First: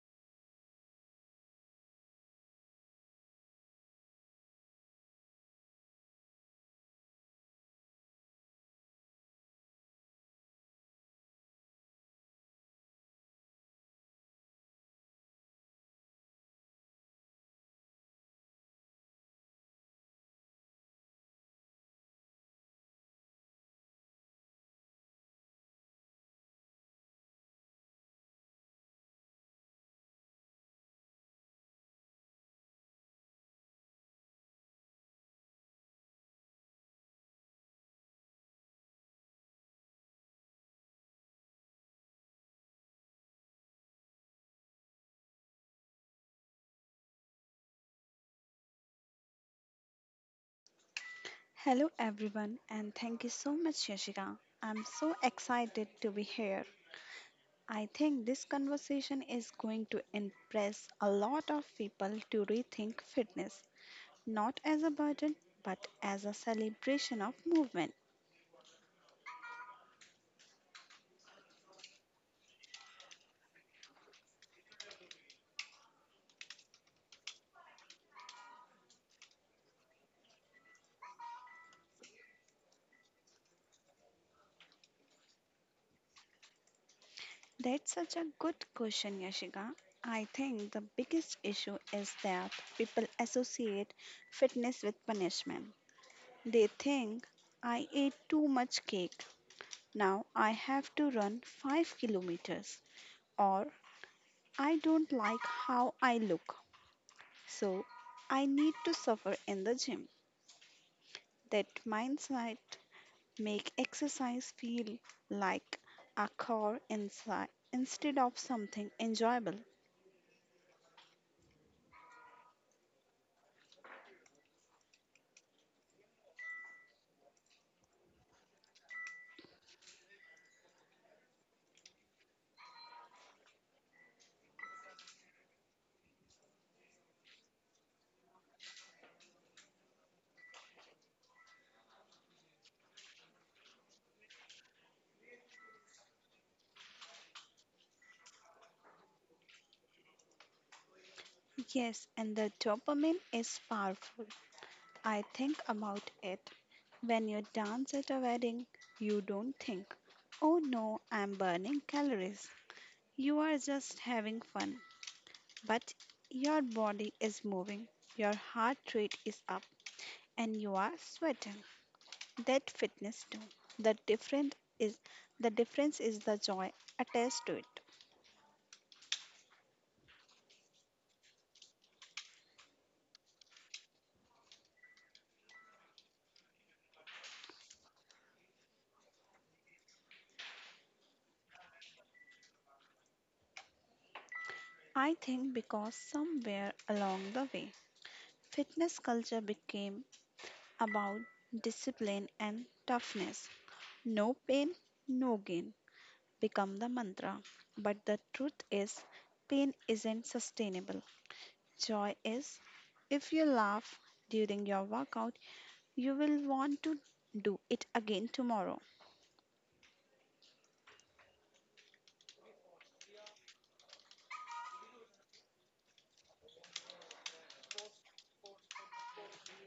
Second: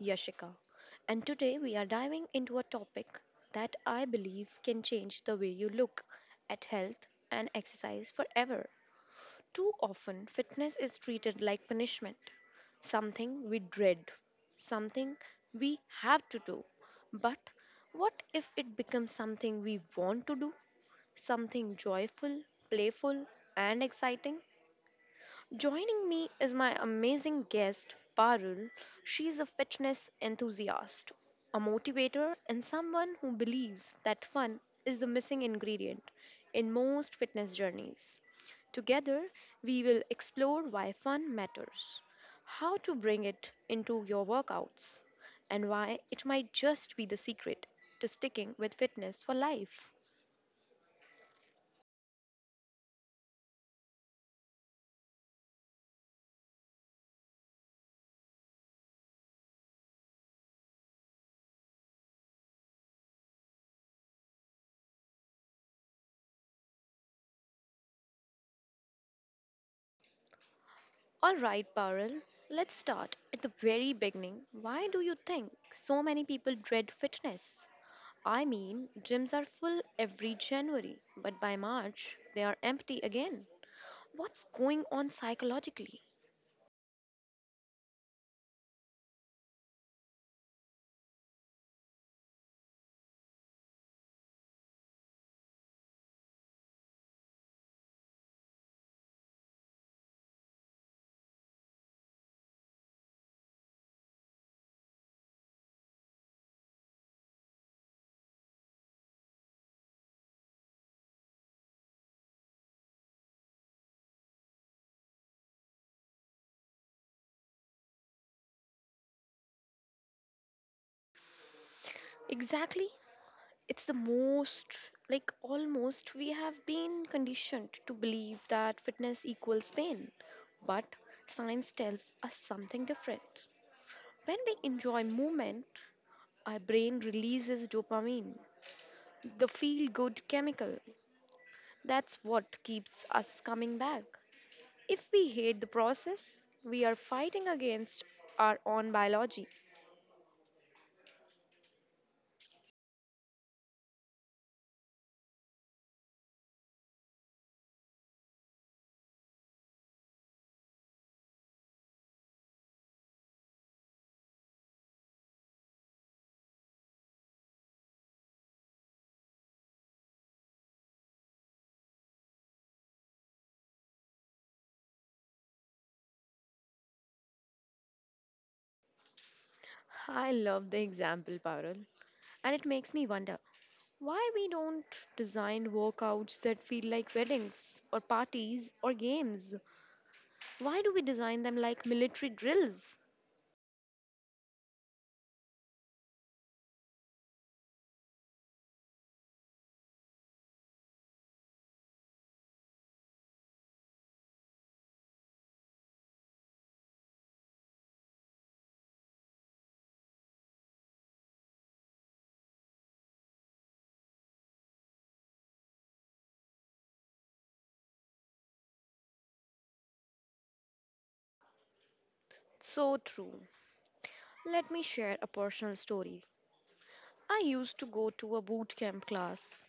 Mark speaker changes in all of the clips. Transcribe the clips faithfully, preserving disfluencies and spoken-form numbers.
Speaker 1: Yashika, and today we are diving into a topic that I believe can change the way you look at health and exercise forever. Too often, fitness is treated like punishment, something we dread, something we have to do. But what if it becomes something we want to do? Something joyful, playful, and exciting? Joining me is my amazing guest, Parul. She's a fitness enthusiast, a motivator, and someone who believes that fun is the missing ingredient in most fitness journeys. Together, we will explore why fun matters, how to bring it into your workouts, and why it might just be the secret to sticking with fitness for life.
Speaker 2: Hello, everyone, and thank you so much, Yashika. I'm so excited to be here. I think this conversation is going to impress a lot of people to rethink fitness, not as a burden, but as a celebration of movement.
Speaker 1: All right, Parul, let's start at the very beginning. Why do you think so many people dread fitness? I mean, gyms are full every January, but by March, they are empty again. What's going on psychologically?
Speaker 2: That's such a good question, Yashika. I think the biggest issue is that people associate fitness with punishment. They think I ate too much cake. Now I have to run 5 kilometers, or I don't like how I look. So I need to suffer in the gym. That mindset make exercise feel like a chore inside instead of something enjoyable.
Speaker 1: Exactly. It's the most, like almost, we have been conditioned to believe that fitness equals pain. But science tells us something different. When we enjoy movement, our brain releases dopamine, the feel good chemical. That's what keeps us coming back. If we hate the process, we are fighting against our own biology.
Speaker 2: Yes, and the dopamine is powerful. I think about it. When you dance at a wedding, you don't think, oh no, I'm burning calories. You are just having fun. But your body is moving, your heart rate is up, and you are sweating. That fitness too. The different is the difference is the joy attached to it.
Speaker 1: I love the example, Parul. And it makes me wonder why we don't design workouts that feel like weddings or parties or games. Why do we design them like military drills?
Speaker 2: I think because somewhere along the way, fitness culture became about discipline and toughness. No pain, no gain become the mantra. But the truth is, pain isn't sustainable. Joy is. If you laugh during your workout you will want to do it again tomorrow.
Speaker 1: So true. Let me share a personal story. I used to go to a boot camp class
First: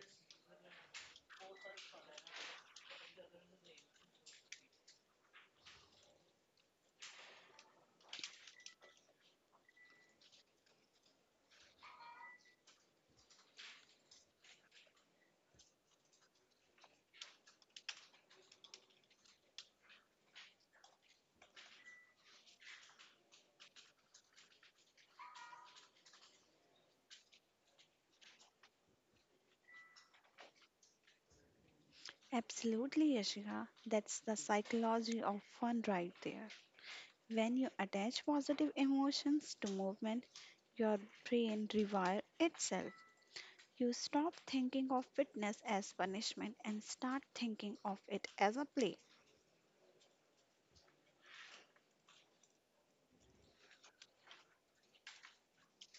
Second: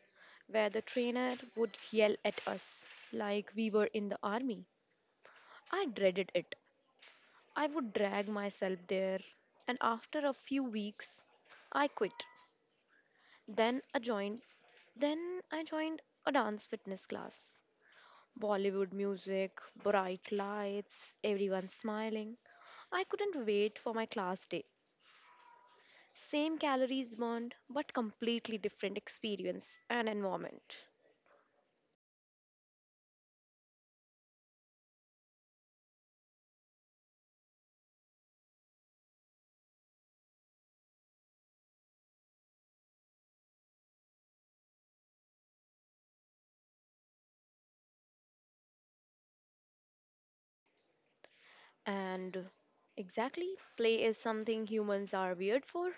Speaker 1: where the trainer would yell at us like we were in the army. I dreaded it. I would drag myself there, and after a few weeks, I quit. Then I joined then I joined a dance fitness class. Bollywood music, bright lights, everyone smiling. I couldn't wait for my class day. Same calories burned, but completely different experience and environment.
Speaker 2: Absolutely, Yashika. That's the psychology of fun right there. When you attach positive emotions to movement, your brain rewires itself. You stop thinking of fitness as punishment and start thinking of it as a play.
Speaker 1: And exactly, play is something humans are weird for.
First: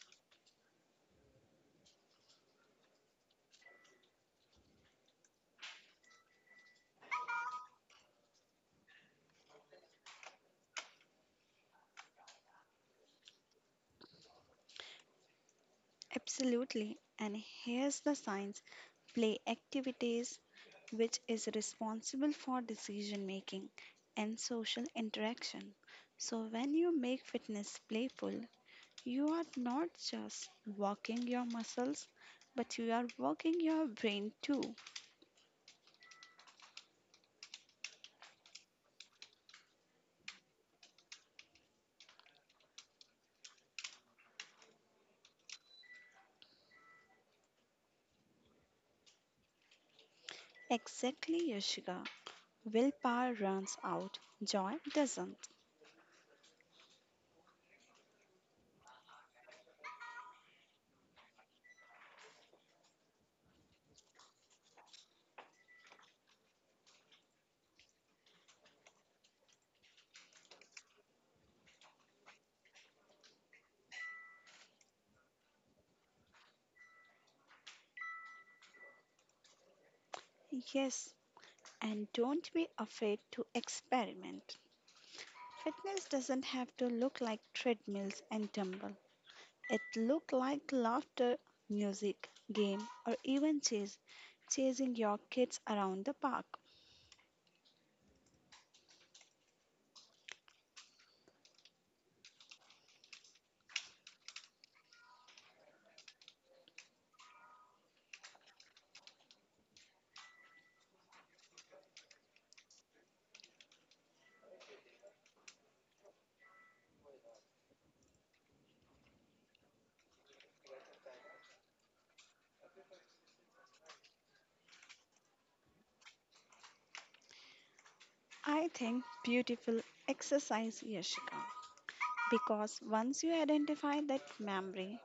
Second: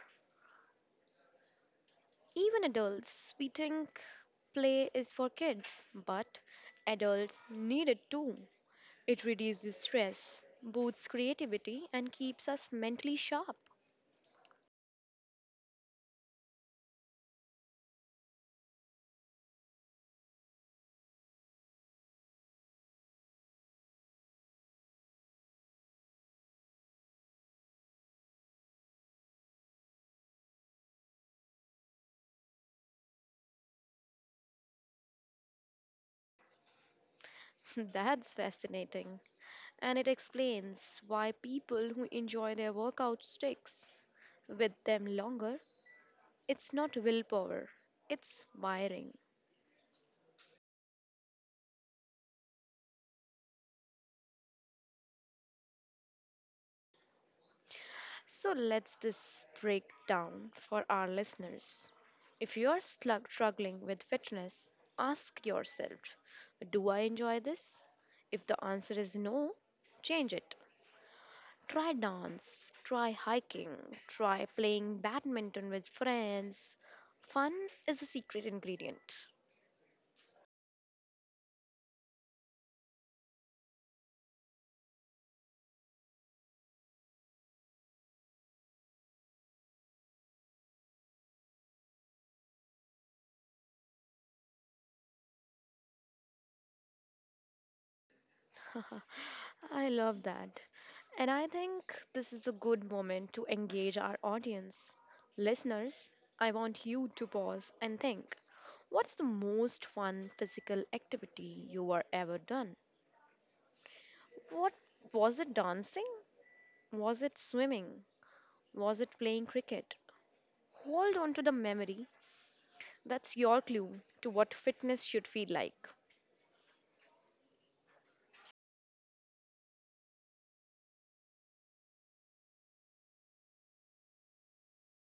Speaker 1: Even adults, we think play is for kids, but adults need it too. It reduces stress, boosts creativity, and keeps us mentally sharp.
Speaker 2: Absolutely. And here's the science. Play activities which is responsible for decision making and social interaction. So, when you make fitness playful, you are not just working your muscles, but you are working your brain too.
Speaker 1: That's fascinating. And it explains why people who enjoy their workout sticks with them longer. It's not willpower, it's wiring.
Speaker 2: Exactly, Yashika. Willpower runs out, joy doesn't.
Speaker 1: So let's this break down for our listeners. If you are slug- struggling with fitness, ask yourself, do I enjoy this? If the answer is no, change it. Try dance, try hiking, try playing badminton with friends. Fun is the secret ingredient.
Speaker 2: Yes, and don't be afraid to experiment. Fitness doesn't have to look like treadmills and dumbbells. It looked like laughter, music, game, or even chase, chasing your kids around the park.
Speaker 1: I love that. And I think this is a good moment to engage our audience. Listeners, I want you to pause and think what's the most fun physical activity you were ever done? What was it dancing? Was it swimming? Was it playing cricket? Hold on to the memory. That's your clue to what fitness should feel like.
Speaker 2: I think beautiful exercise, Yashika, because once you identify that memory,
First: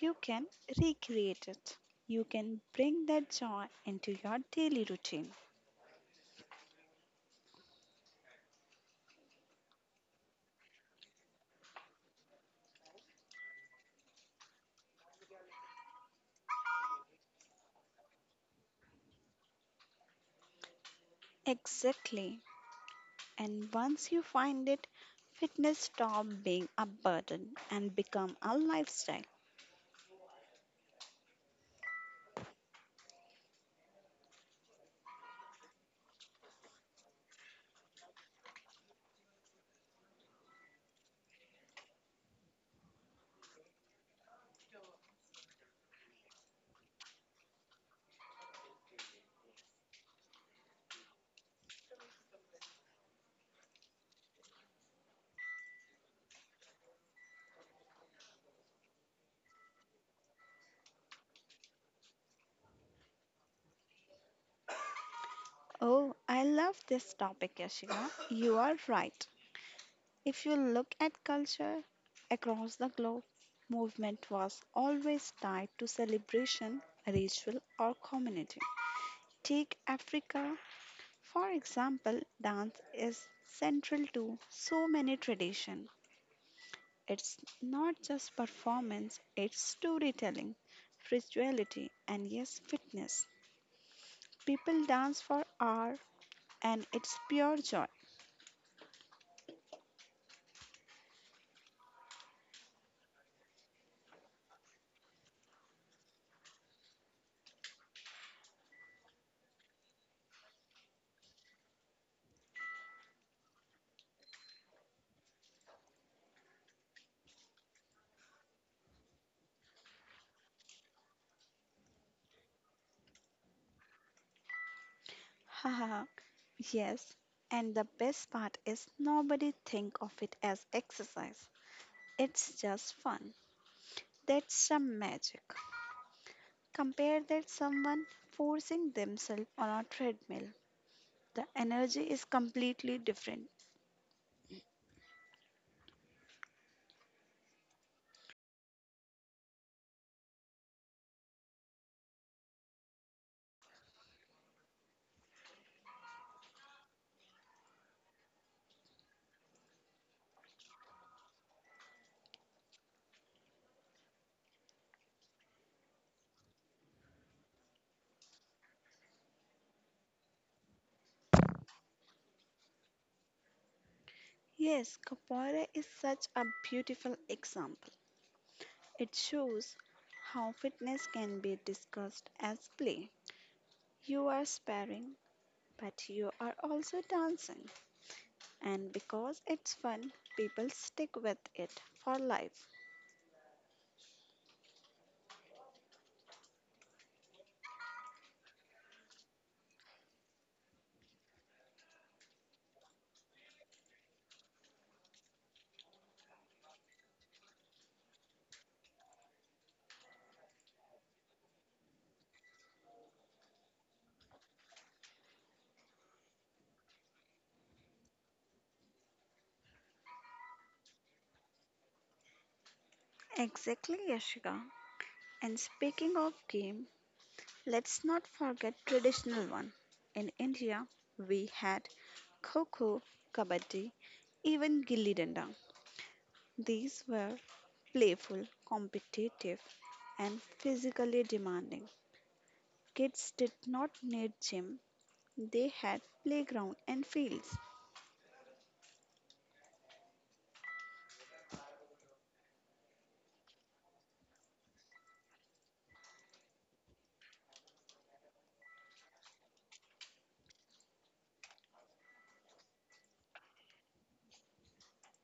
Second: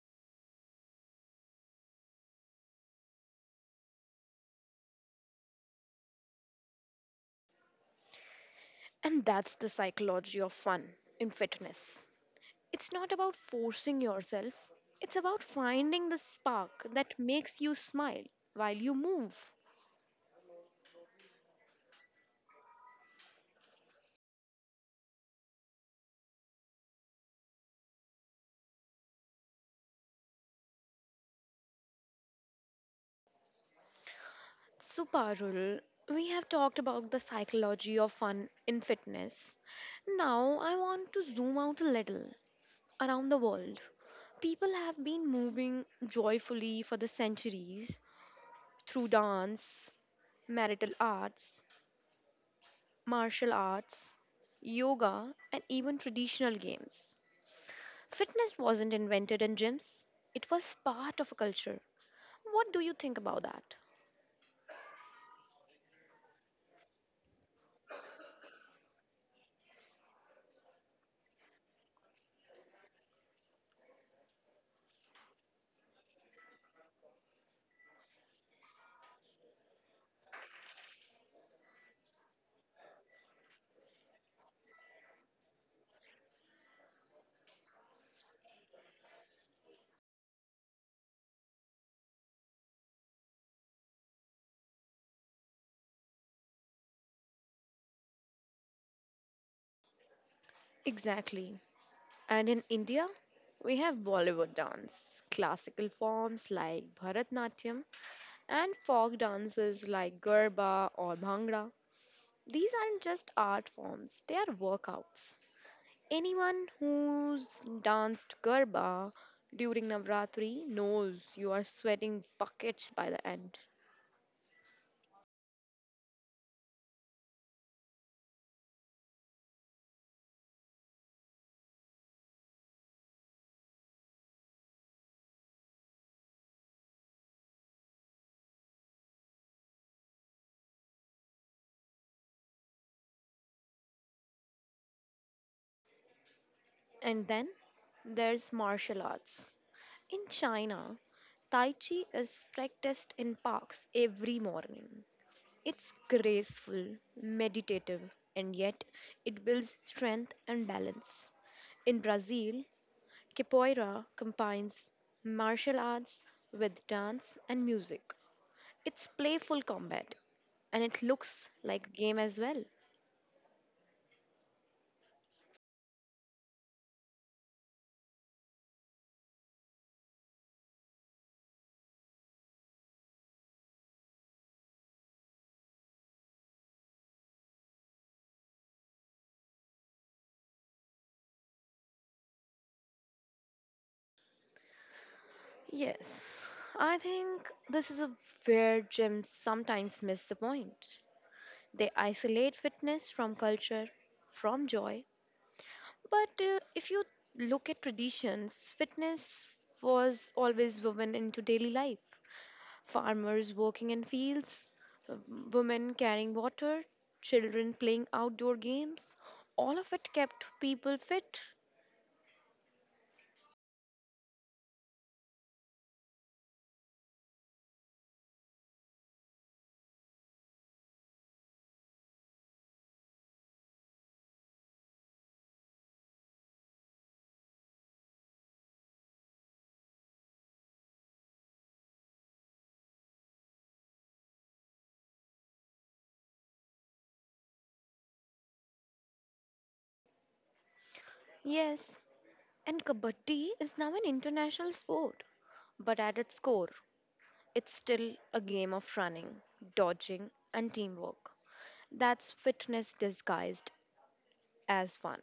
Speaker 2: you can recreate it. You can bring that joy into your daily routine.
Speaker 1: And that's the psychology of fun in fitness. It's not about forcing yourself, it's about finding the spark that makes you smile while you move.
Speaker 2: Exactly. And once you find it, fitness stop being a burden and become a lifestyle.
Speaker 1: So, Parul, we have talked about the psychology of fun in fitness. Now, I want to zoom out a little around the world. People have been moving joyfully for the centuries through dance, marital arts, martial arts, yoga, and even traditional games. Fitness wasn't invented in gyms, it was part of a culture. What do you think about that?
Speaker 2: Oh, I love this topic, Yashika. You are right. If you look at culture across the globe, movement was always tied to celebration, ritual, or community. Take Africa, for example, dance is central to so many traditions. It's not just performance, it's storytelling, spirituality, and yes, fitness. People dance for hours and it's pure joy.
Speaker 1: Exactly. And in India, we have Bollywood dance, classical forms like Bharatnatyam, and folk dances like Garba or Bhangra. These aren't just art forms, they are workouts. Anyone who's danced Garba during Navratri knows you are sweating buckets by the end.
Speaker 2: Haha, yes. And the best part is nobody think of it as exercise. It's just fun. That's some magic. Compare that someone forcing themselves on a treadmill. The energy is completely different.
Speaker 1: And then there's martial arts. In China, Tai Chi is practiced in parks every morning. It's graceful, meditative, and yet it builds strength and balance. In Brazil, capoeira combines martial arts with dance and music. It's playful combat and it looks like a game as well.
Speaker 2: Yes, Capoeira is such a beautiful example. It shows how fitness can be discussed as play. You are sparring, but you are also dancing. And because it's fun, people stick with it for life.
Speaker 1: Yes, I think this is a where gyms sometimes miss the point. They isolate fitness from culture, from joy. But uh, if you look at traditions, fitness was always woven into daily life. Farmers working in fields, w- women carrying water, children playing outdoor games, all of it kept people fit.
Speaker 2: Exactly, Yashika. And speaking of game, let's not forget traditional one. In India, we had kho-kho, kabaddi, even gilli danda. These were playful, competitive, and physically demanding. Kids did not need gym; they had playground and fields.
Speaker 1: Yes, and kabaddi is now an international sport, but at its core, it's still a game of running, dodging, and teamwork. That's fitness disguised as one.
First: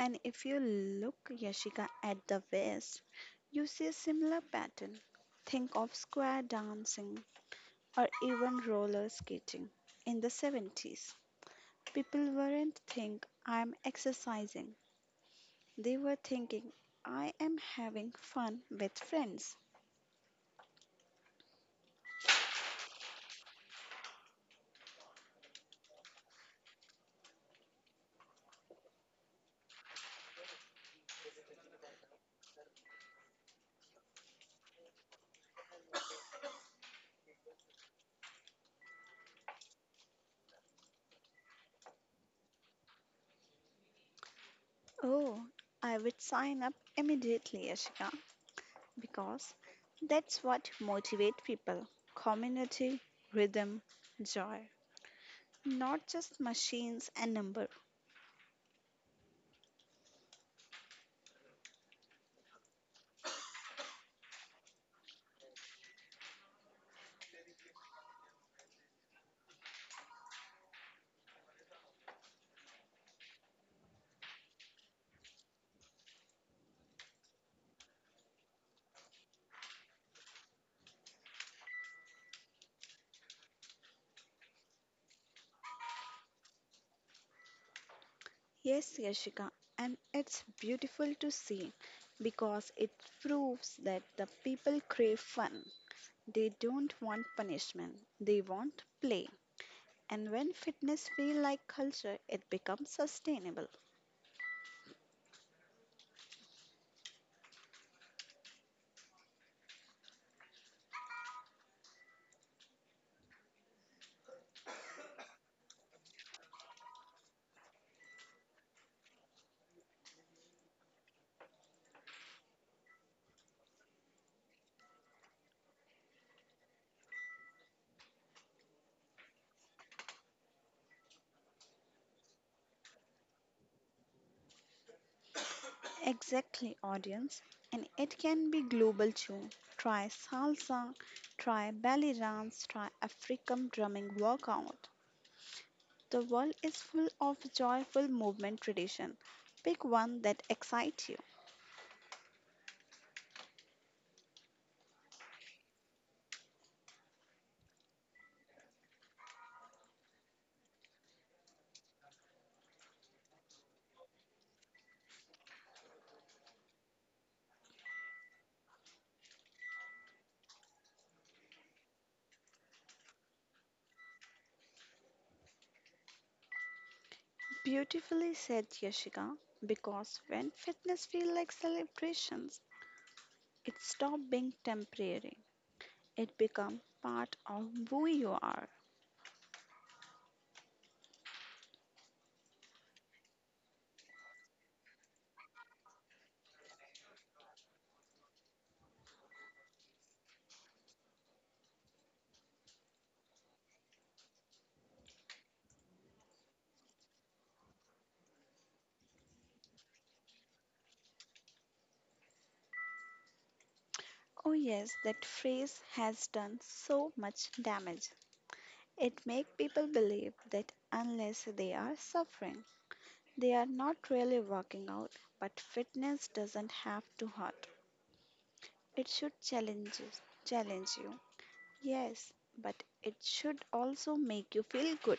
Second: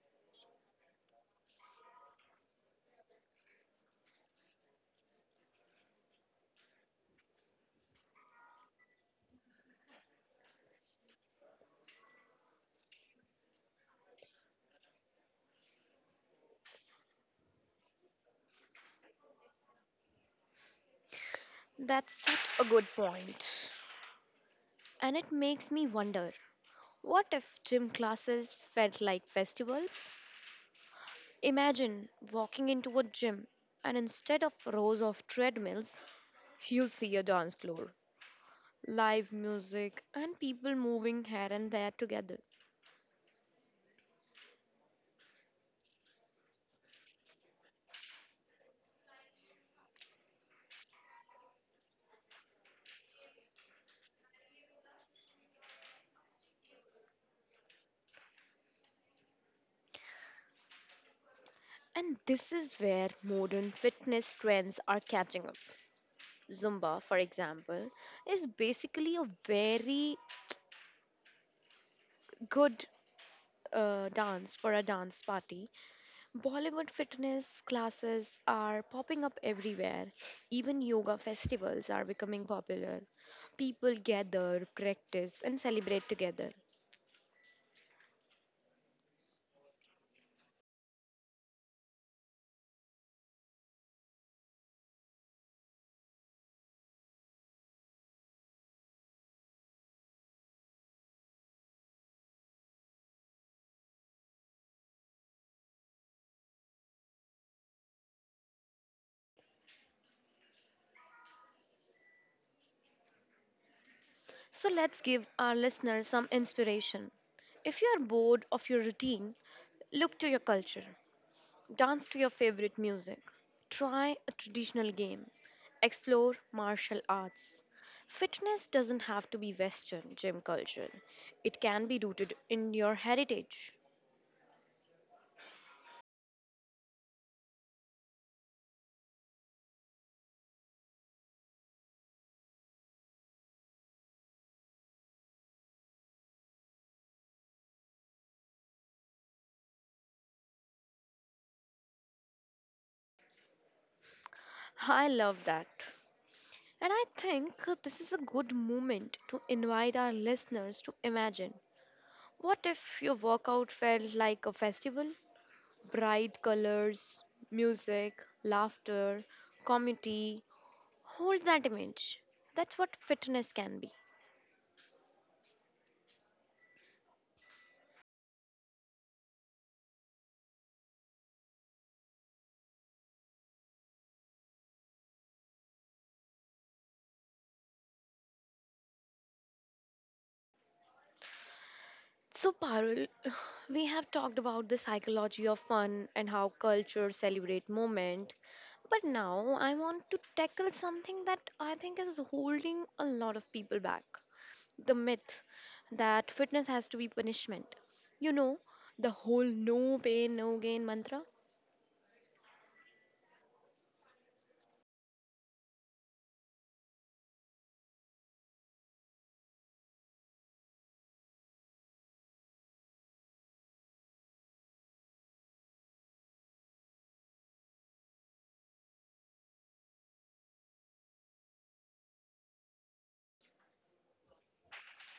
Speaker 2: And if you look, Yashika, at the West, you see a similar pattern. Think of square dancing or even roller skating. In the seventies, people weren't think I'm exercising. They were thinking I am having fun with friends.
Speaker 1: That's such a good point. And it makes me wonder what if gym classes felt like festivals? Imagine walking into a gym and instead of rows of treadmills, you see a dance floor, live music, and people moving here and there together.
Speaker 2: Oh, I would sign up immediately, Yashika, because that's what motivates people. Community, rhythm, joy. Not just machines and numbers.
Speaker 1: And this is where modern fitness trends are catching up. Zumba, for example, is basically a very good uh, dance for a dance party Bollywood fitness classes are popping up everywhere. Even yoga festivals are becoming popular. People gather, practice, and celebrate together.
Speaker 2: Yes, Yashika, and it's beautiful to see because it proves that the people crave fun. They don't want punishment, they want play. And when fitness feels like culture, it becomes sustainable.
Speaker 1: So let's give our listeners some inspiration. If you are bored of your routine, look to your culture, dance to your favorite music, try a traditional game, explore martial arts. Fitness doesn't have to be Western gym culture, it can be rooted in your heritage.
Speaker 2: Exactly, audience. And it can be global too. Try salsa, try belly dance, try African drumming workout. The world is full of joyful movement tradition. Pick one that excites you.
Speaker 1: I love that. And I think this is a good moment to invite our listeners to imagine what if your workout felt like a festival? Bright colors, music, laughter, community. Hold that image. That's what fitness can be.
Speaker 2: Beautifully said, Yashika, because when fitness feels like celebrations, it stops being temporary. It becomes part of who you are.
Speaker 1: So, Parul, we have talked about the psychology of fun and how cultures celebrate moment. But now I want to tackle something that I think is holding a lot of people back the myth that fitness has to be punishment. You know, the whole no pain, no gain mantra?
Speaker 2: Oh, yes, that phrase has done so much damage. It makes people believe that unless they are suffering, they are not really working out. But fitness doesn't have to hurt, it should challenge you. Challenge you. Yes, but it should also make you feel good.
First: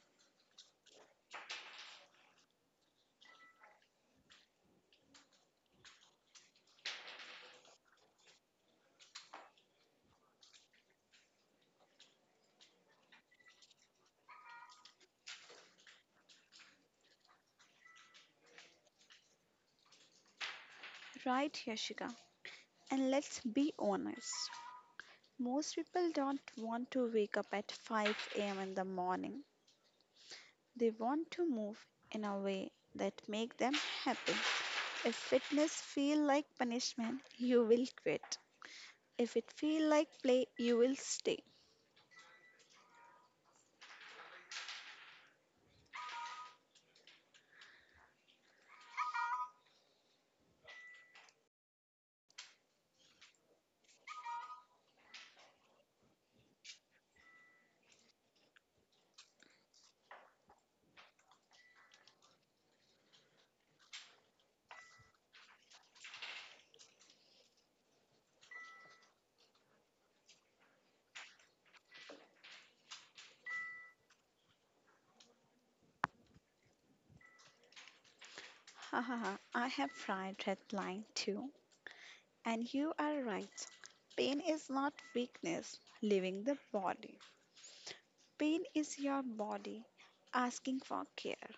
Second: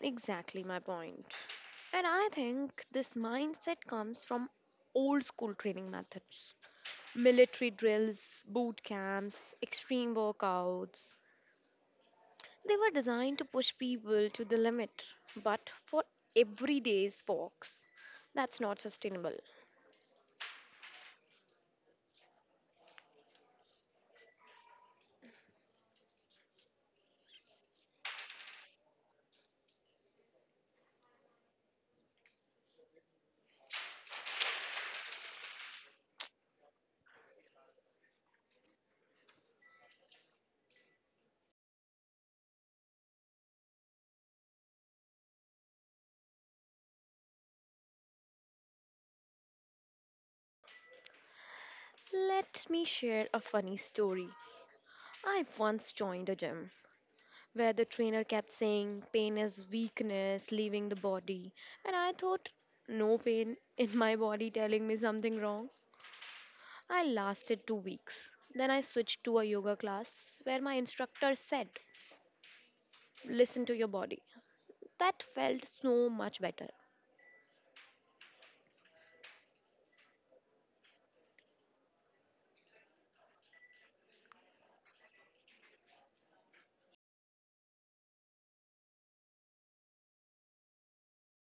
Speaker 1: Exactly my point. And I think this mindset comes from old school training methods military drills, boot camps, extreme workouts. They were designed to push people to the limit, but for everyday folks, that's not sustainable.
Speaker 2: Right, Yashika? And let's be honest, most people don't want to wake up at five a m in the morning. They want to move in a way that make them happy. If fitness feel like punishment, you will quit. If it feel like play, you will stay.
Speaker 1: Let me share a funny story. I once joined a gym where the trainer kept saying pain is weakness leaving the body. And I thought, no pain in my body telling me something wrong. I lasted two weeks. Then I switched to a yoga class where my instructor said, listen to your body. That felt so much better.
Speaker 2: Ha ha ha, I have tried red line too. And you are right. Pain is not weakness, leaving the body. Pain is your body asking for care.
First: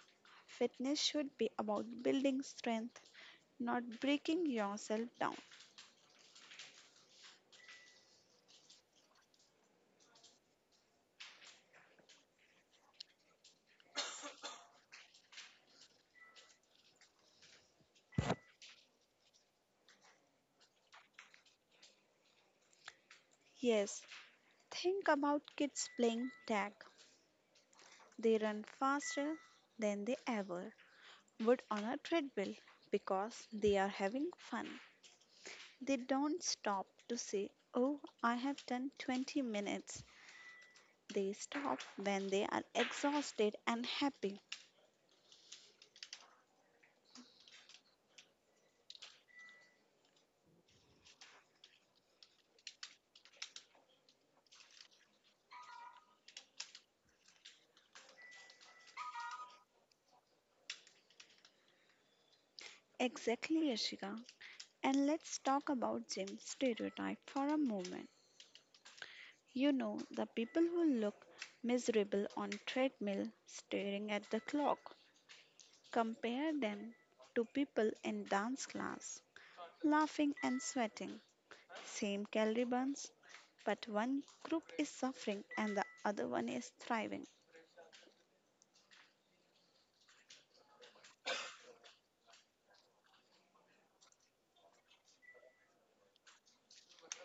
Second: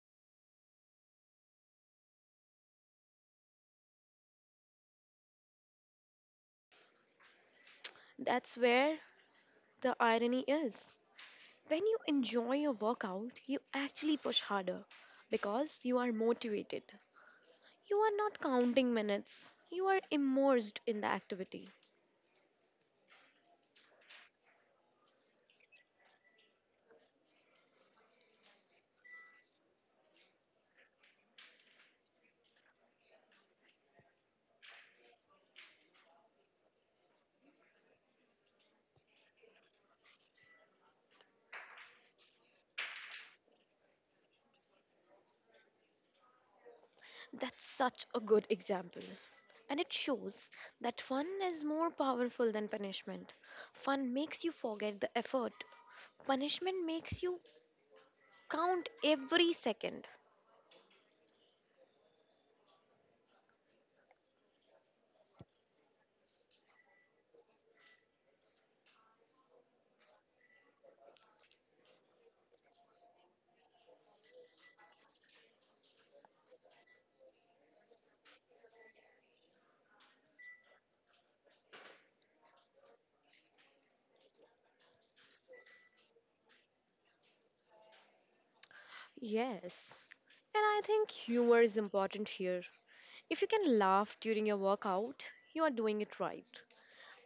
Speaker 2: Fitness should be about building strength, not breaking yourself down.
Speaker 1: That's where the irony is. When you enjoy your workout, you actually push harder because you are motivated. You are not counting minutes, you are immersed in the activity.
Speaker 2: Yes, think about kids playing tag. They run faster than they ever would on a treadmill because they are having fun. They don't stop to say, oh, I have done twenty minutes. They stop when they are exhausted and happy.
Speaker 1: That's such a good example. And it shows that fun is more powerful than punishment. Fun makes you forget the effort, punishment makes you count every second.
Speaker 2: Exactly, Yashika. And let's talk about gym stereotype for a moment. You know, the people who look miserable on treadmill staring at the clock. Compare them to people in dance class laughing and sweating, same calorie burns, but one group is suffering and the other one is thriving.
Speaker 1: Yes. And I think humor is important here. If you can laugh during your workout, you are doing it right.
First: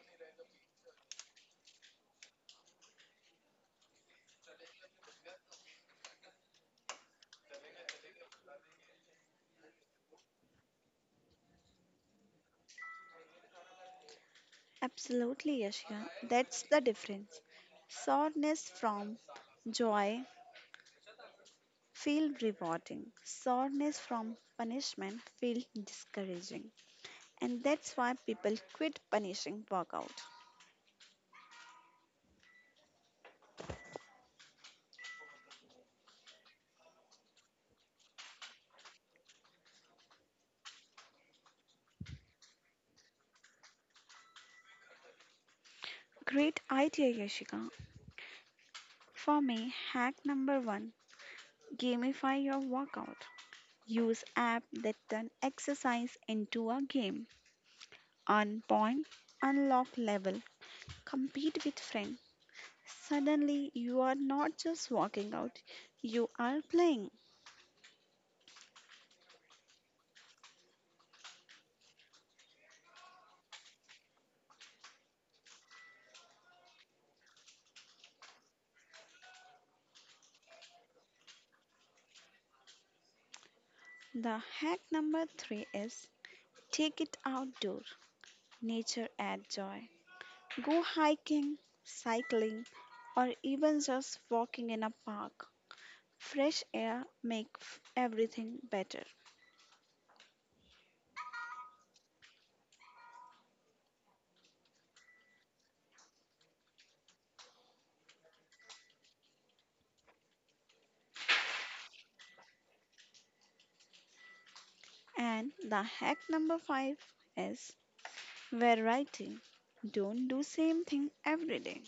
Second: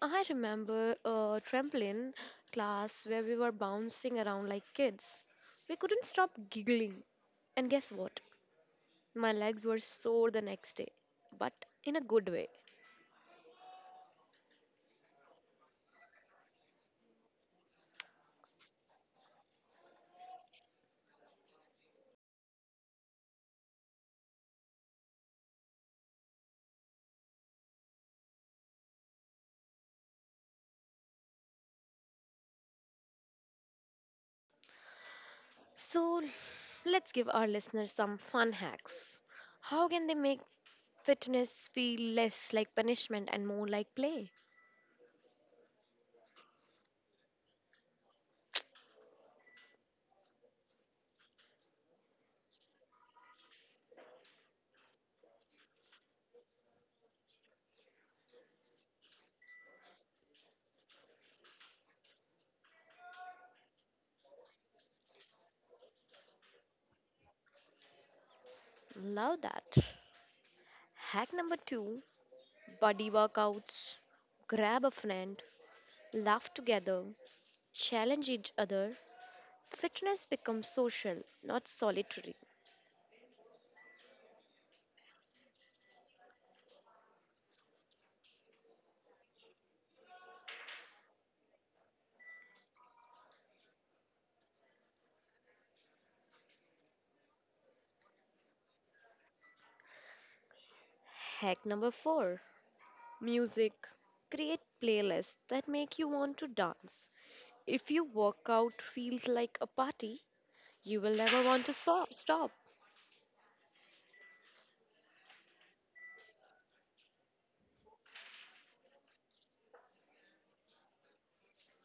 Speaker 1: I remember a trampoline class where we were bouncing around like kids. We couldn't stop giggling. And guess what? My legs were sore the next day, but in a good way.
Speaker 2: Absolutely, Yashika, that's the difference. Soreness from joy feel rewarding. Soreness from punishment feel discouraging. And that's why people quit punishing workout.
Speaker 1: So let's give our listeners some fun hacks. How can they make fitness feel less like punishment and more like play?
Speaker 2: Great idea, Yashika. For me, hack number one gamify your workout. Use app that turn exercise into a game. Earn point, unlock level, compete with friend. Suddenly, you are not just working out, you are playing.
Speaker 1: Love that. Hack number two body workouts. Grab a friend, laugh together, challenge each other. Fitness becomes social, not solitary.
Speaker 2: The hack number three is take it outdoor. Nature adds joy. Go hiking, cycling, or even just walking in a park. Fresh air makes everything better.
Speaker 1: Hack number four music. Create playlists that make you want to dance. If your workout feels like a party, you will never want to stop. Stop.
Speaker 2: And the hack number five is variety. Don't do same thing every day.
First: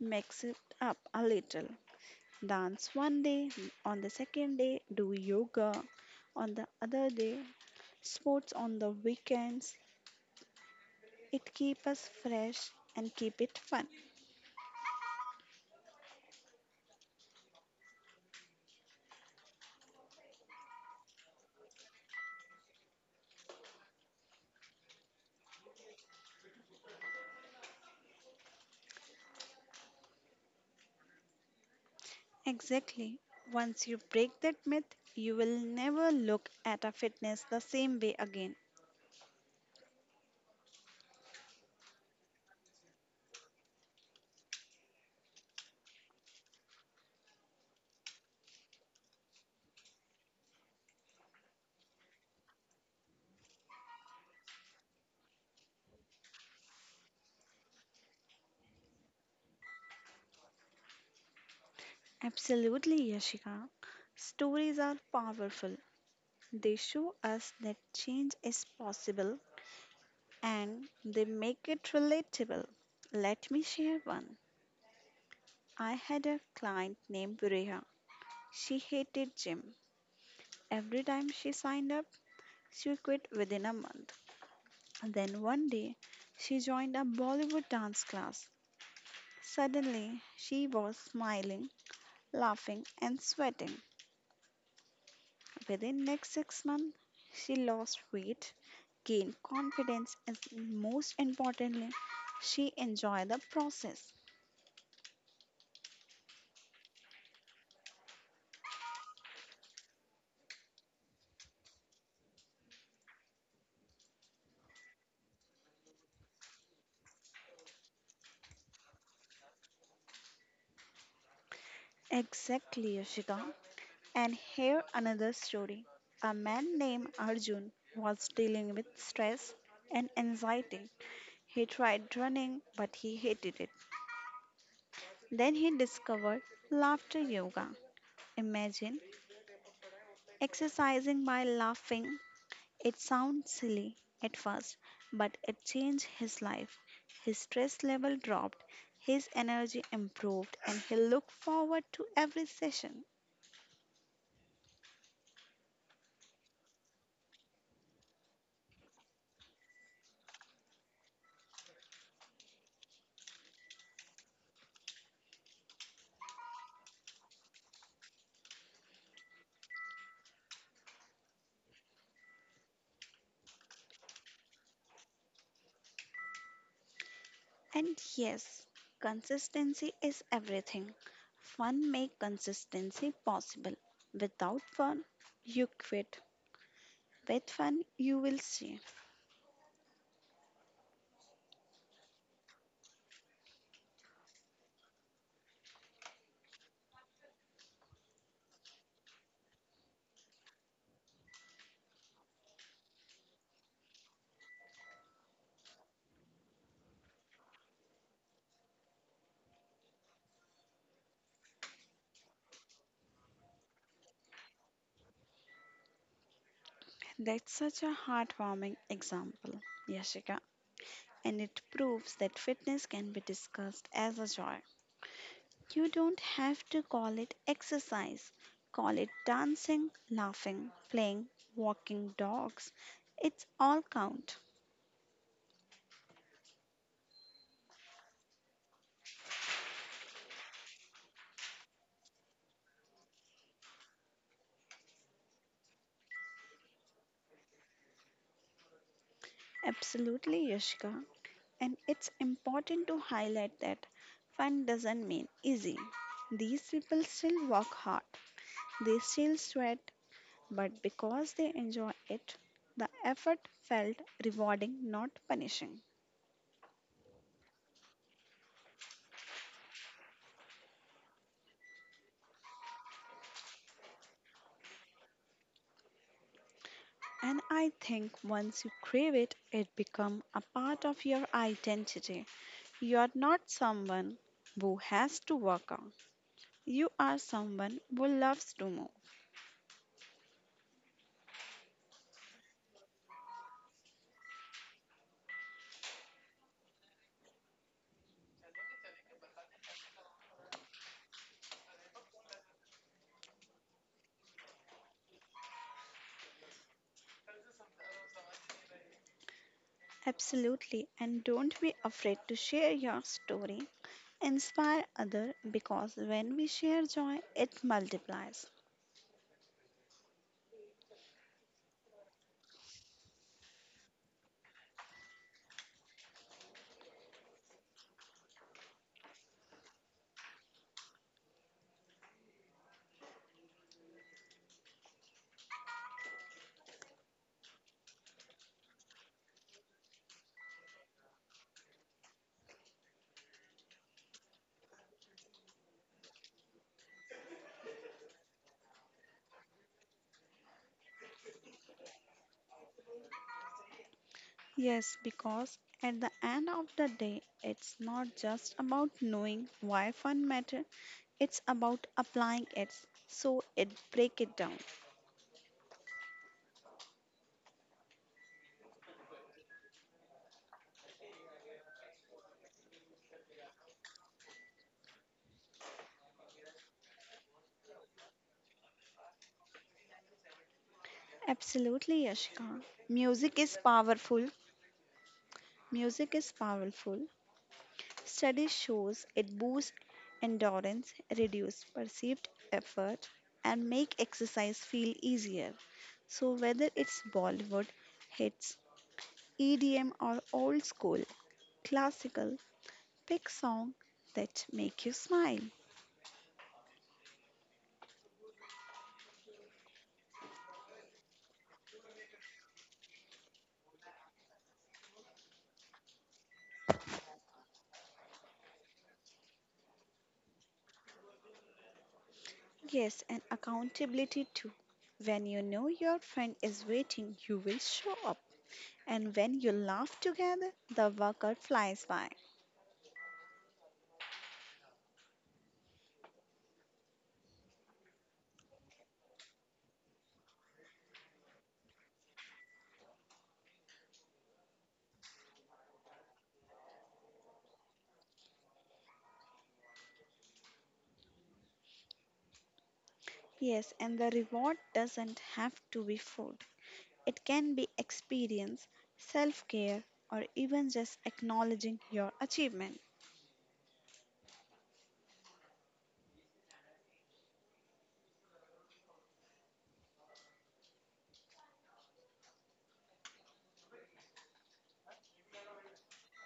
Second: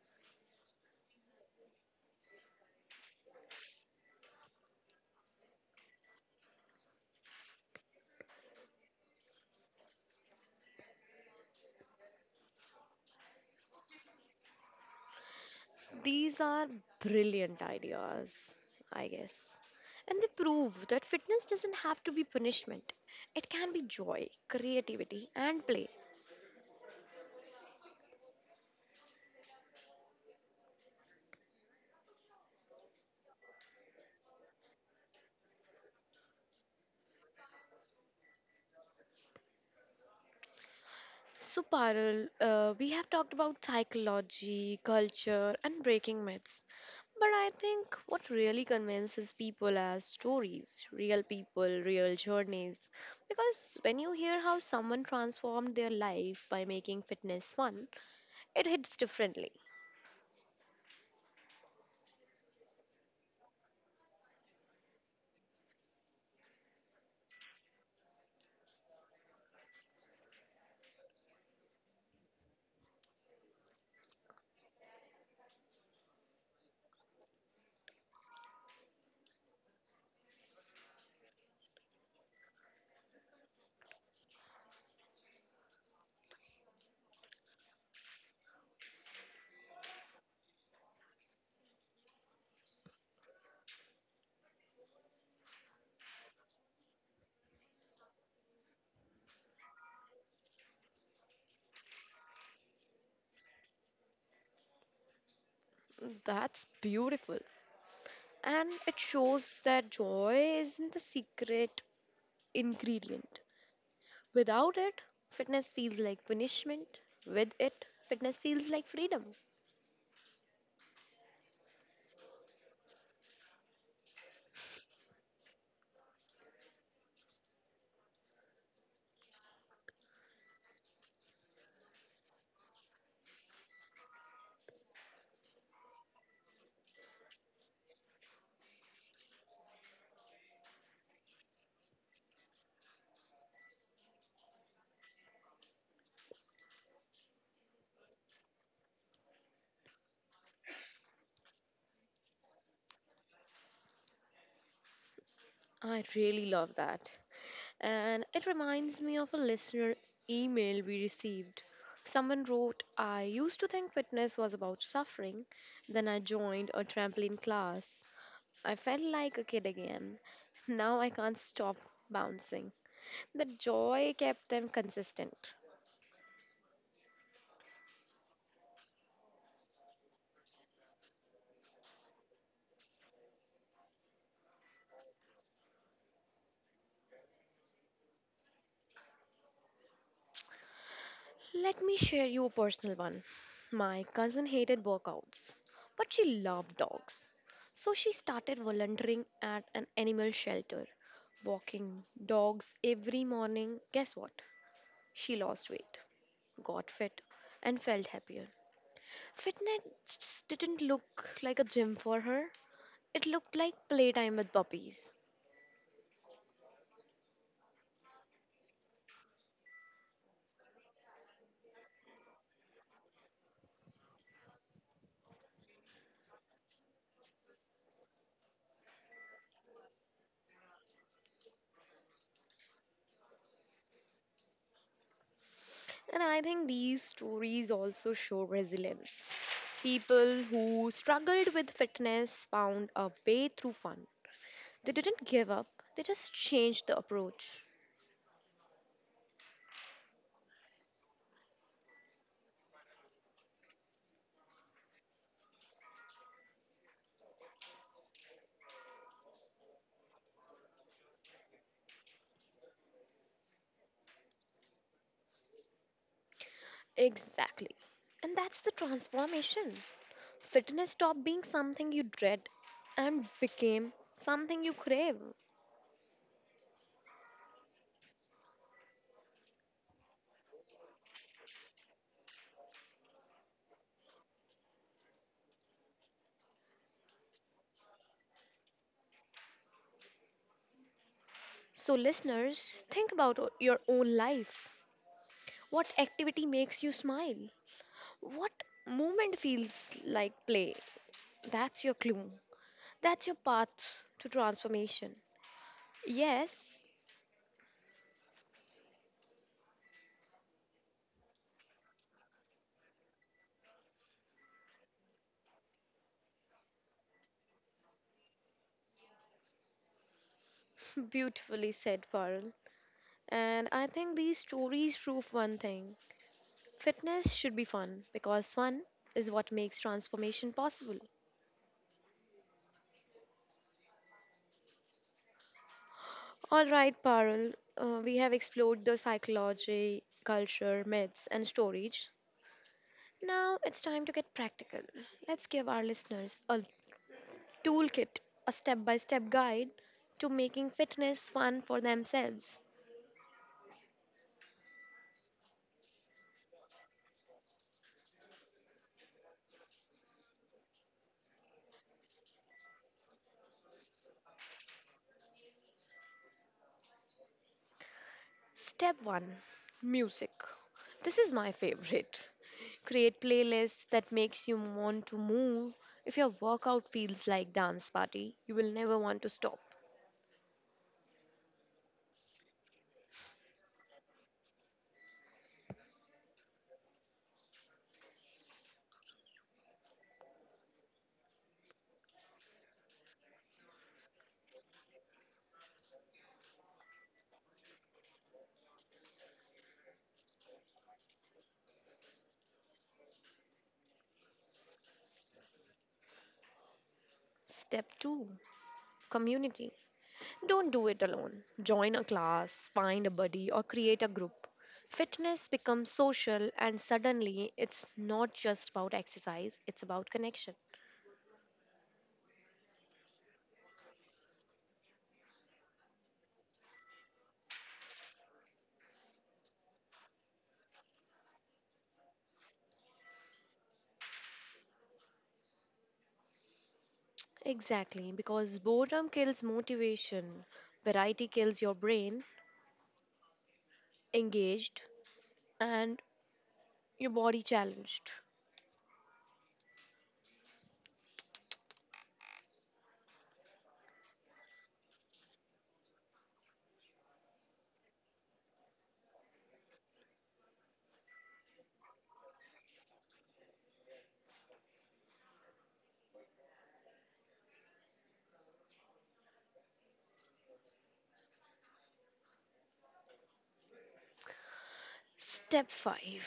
Speaker 2: Mix it up a little. Dance one day, on the second day do yoga, on the other day sports on the weekends. It keeps us fresh and keep it fun.
Speaker 1: These are brilliant ideas, I guess. And they prove that fitness doesn't have to be punishment. It can be joy, creativity, and play.
Speaker 2: Exactly. Once you break that myth, you will never look at a fitness the same way again.
Speaker 1: So, Parul, uh, we have talked about psychology, culture, and breaking myths. But I think what really convinces people are stories, real people, real journeys. Because when you hear how someone transformed their life by making fitness fun, it hits differently.
Speaker 2: Absolutely, Yashika. Stories are powerful. They show us that change is possible and they make it relatable. Let me share one. I had a client named Bureha. She hated gym. Every time she signed up, she quit within a month. Then one day, she joined a Bollywood dance class. Suddenly, she was smiling, laughing, and sweating. Within next six months, she lost weight, gained confidence, and most importantly, she enjoyed the process.
Speaker 1: That's beautiful. And it shows that joy isn't the secret ingredient. Without it, fitness feels like punishment. With it, fitness feels like freedom.
Speaker 2: Exactly, Yoshika. And here another story. A man named Arjun was dealing with stress and anxiety. He tried running, but he hated it. Then he discovered laughter yoga. Imagine exercising by laughing. It sounds silly at first, but it changed his life. His stress level dropped, his energy improved, and he looked forward to every session.
Speaker 1: I really love that. And it reminds me of a listener email we received. Someone wrote, I used to think fitness was about suffering. Then I joined a trampoline class. I felt like a kid again. Now I can't stop bouncing. The joy kept them consistent.
Speaker 2: And yes, consistency is everything. Fun make consistency possible. Without fun, you quit. With fun, you will see.
Speaker 1: Let me share you a personal one. My cousin hated workouts, but she loved dogs. So she started volunteering at an animal shelter, walking dogs every morning. Guess what? She lost weight, got fit, and felt happier. Fitness didn't look like a gym for her, it looked like playtime with puppies.
Speaker 2: That's such a heartwarming example, Yashika, and it proves that fitness can be discussed as a joy. You don't have to call it exercise. Call it dancing, laughing, playing, walking dogs. It's all count.
Speaker 1: And I think these stories also show resilience. People who struggled with fitness found a way through fun. They didn't give up, they just changed the approach.
Speaker 2: Absolutely, Yashika. And it's important to highlight that fun doesn't mean easy. These people still work hard, they still sweat, but because they enjoy it, the effort felt rewarding, not punishing.
Speaker 1: Exactly. And that's the transformation. Fitness stopped being something you dread and became something you crave.
Speaker 2: And I think once you crave it, it becomes a part of your identity. You are not someone who has to work out. You are someone who loves to move.
Speaker 1: So, listeners, think about o- your own life. What activity makes you smile? What movement feels like play? That's your clue. That's your path to transformation. Yes,
Speaker 2: Absolutely. And don't be afraid to share your story. Inspire others because when we share joy, it multiplies.
Speaker 1: beautifully said, Parul. And I think these stories prove one thing fitness should be fun because fun is what makes transformation possible. All right, Parul, uh, we have explored the psychology, culture, myths, and stories. Now it's time to get practical. Let's give our listeners a toolkit, a step by step guide to making fitness fun for themselves.
Speaker 2: Yes, because at the end of the day, it's not just about knowing why fun matter, it's about applying it. So it break it down.
Speaker 1: Step one Music. This is my favorite. Create playlists that makes you want to move. If your workout feels like dance party, you will never want to stop.
Speaker 2: Absolutely, Yashika. Music is powerful. Music is powerful. Studies shows it boosts endurance, reduces perceived effort and make exercise feel easier. So whether it's Bollywood hits, E D M or old school classical, pick song that make you smile.
Speaker 1: Step two Community. Don't do it alone. Join a class, find a buddy or create a group. Fitness becomes social and suddenly it's not just about exercise, it's about connection.
Speaker 2: Yes, and accountability too. When you know your friend is waiting, you will show up. And when you laugh together, the workout flies by.
Speaker 1: Exactly, because boredom kills motivation, variety kills your brain, engaged and your body challenged.
Speaker 2: Yes, and the reward doesn't have to be food. It can be experience, self care, or even just acknowledging your achievement.
Speaker 1: Step five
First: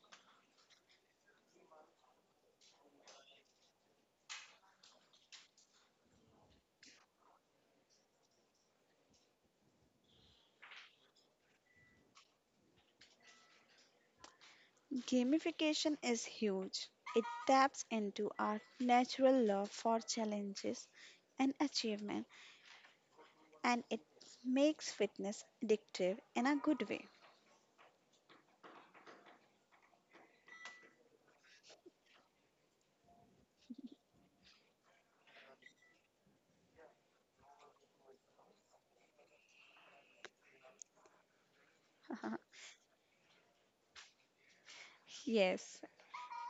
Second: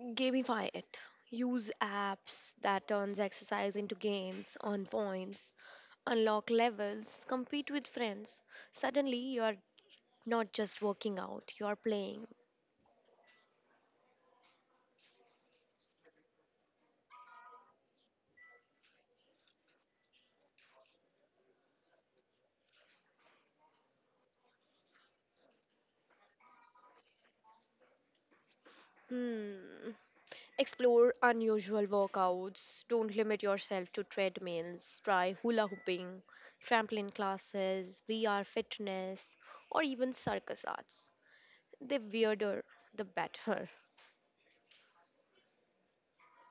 Speaker 1: Gamify it. Use apps that turns exercise into games, earn points, unlock levels, compete with friends. Suddenly you are not just working out, you are playing.
Speaker 2: Gamification is huge. It taps into our natural love for challenges and achievement, and it makes fitness addictive in a good way.
Speaker 1: Hmm. Explore unusual workouts. Don't limit yourself to treadmills. Try hula hooping, trampoline classes, V R fitness, or even circus arts. The weirder, the better.
Speaker 2: Yes,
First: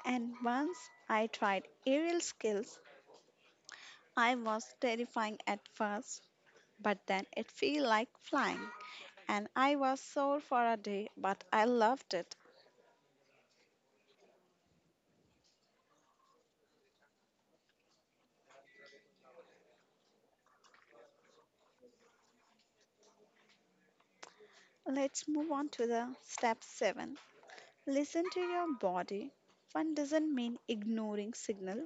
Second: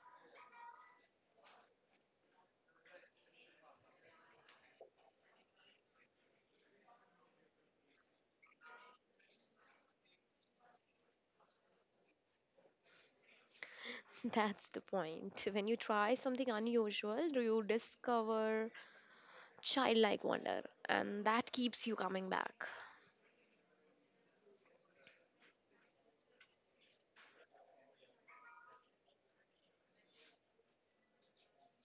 Speaker 2: and once I tried aerial skills, I was terrifying at first, but then it felt like flying, and I was sore for a day, but I loved it.
Speaker 1: That's the point. When you try something unusual, do you discover childlike wonder, and that keeps you coming back.
Speaker 2: Let's move on to the step seven. Listen to your body. Fun doesn't mean ignoring signal.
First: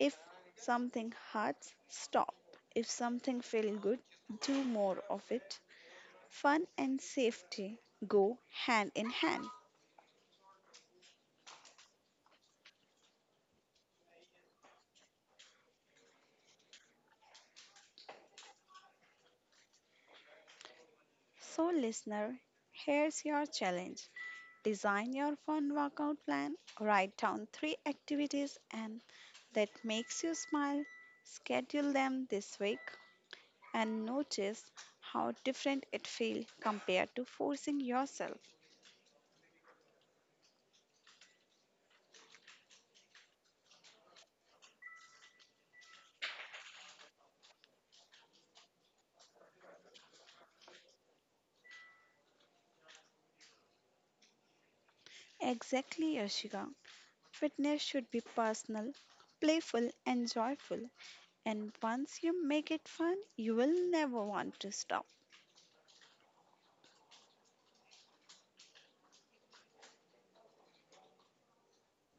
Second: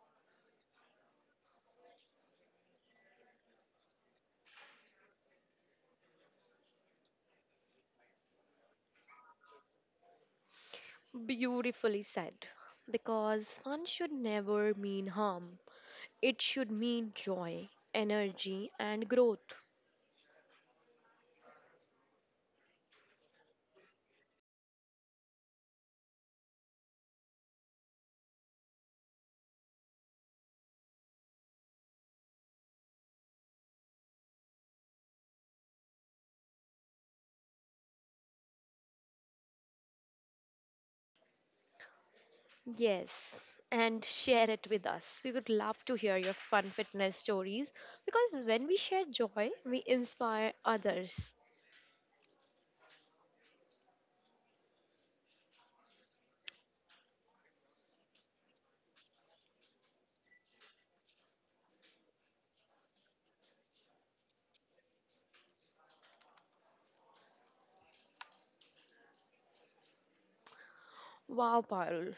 Speaker 2: If something hurts, stop. If something feels good, do more of it. Fun and safety go hand in hand.
Speaker 1: Beautifully said. Because fun should never mean harm, it should mean joy, energy, and growth.
Speaker 2: So listener, here's your challenge. Design your fun workout plan, write down three activities and that makes you smile. Schedule them this week and notice how different it feels compared to forcing yourself.
Speaker 1: Yes, and share it with us. We would love to hear your fun fitness stories because when we share joy, we inspire others.
Speaker 2: Exactly, Arshika. Fitness should be personal, playful, and joyful. And once you make it fun, you will never want to stop.
Speaker 1: Wow, Parul,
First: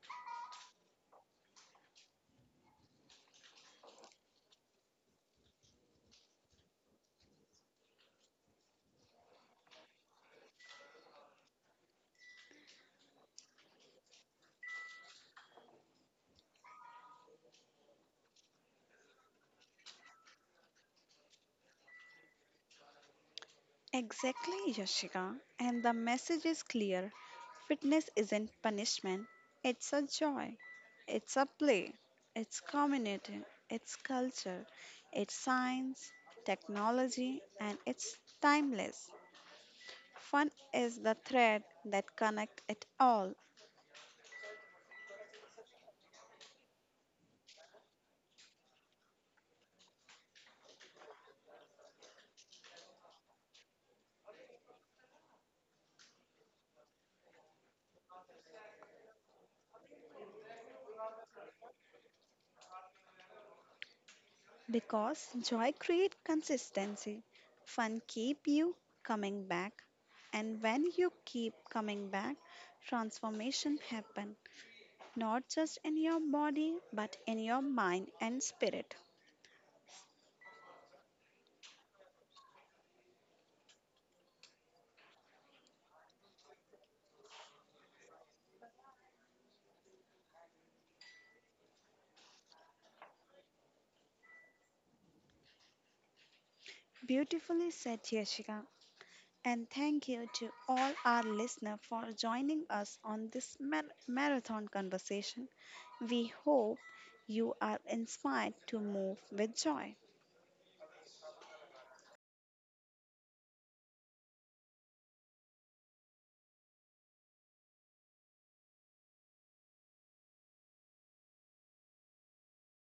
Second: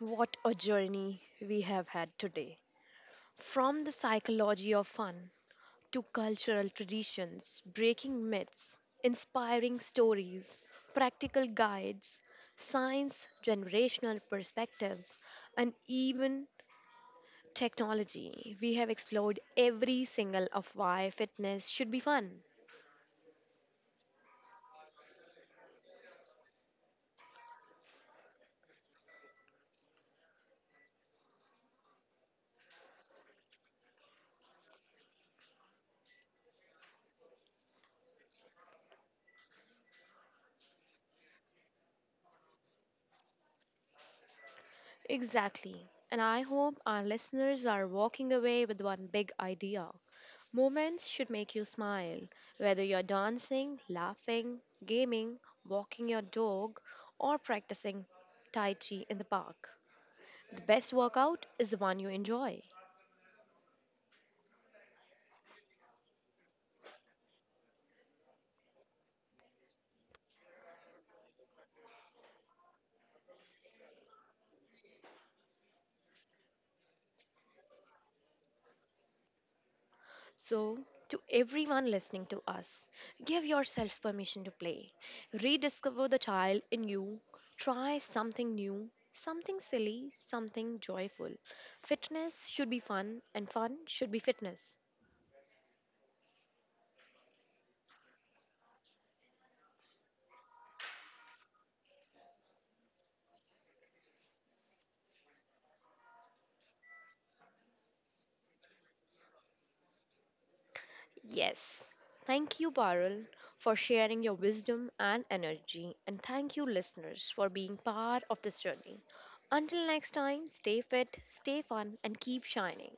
Speaker 1: what a journey we have had today. From the psychology of fun to cultural traditions, breaking myths, inspiring stories, practical guides, science, generational perspectives, and even technology, we have explored every single of why fitness should be fun.
Speaker 2: Exactly, Yashika. And the message is clear. Fitness isn't punishment, it's a joy, it's a play, it's community, it's culture, it's science, technology, and it's timeless. Fun is the thread that connects it all
Speaker 1: Exactly. And I hope our listeners are walking away with one big idea. Moments should make you smile, whether you're dancing, laughing, gaming, walking your dog, or practicing Tai Chi in the park. The best workout is the one you enjoy.
Speaker 2: because joy creates consistency. Fun keep you coming back and when you keep coming back transformation happen not just in your body but in your mind and spirit.
Speaker 1: So, to everyone listening to us, give yourself permission to play. Rediscover the child in you. Try something new, something silly, something joyful. Fitness should be fun, and fun should be fitness.
Speaker 2: Beautifully said Yashika and thank you to all our listeners for joining us on this mar- marathon conversation. We hope you are inspired to move with joy.
Speaker 1: Yes. Thank you, Parul, for sharing your wisdom and energy. And thank you, listeners, for being part of this journey. Until next time, stay fit, stay fun, and keep shining.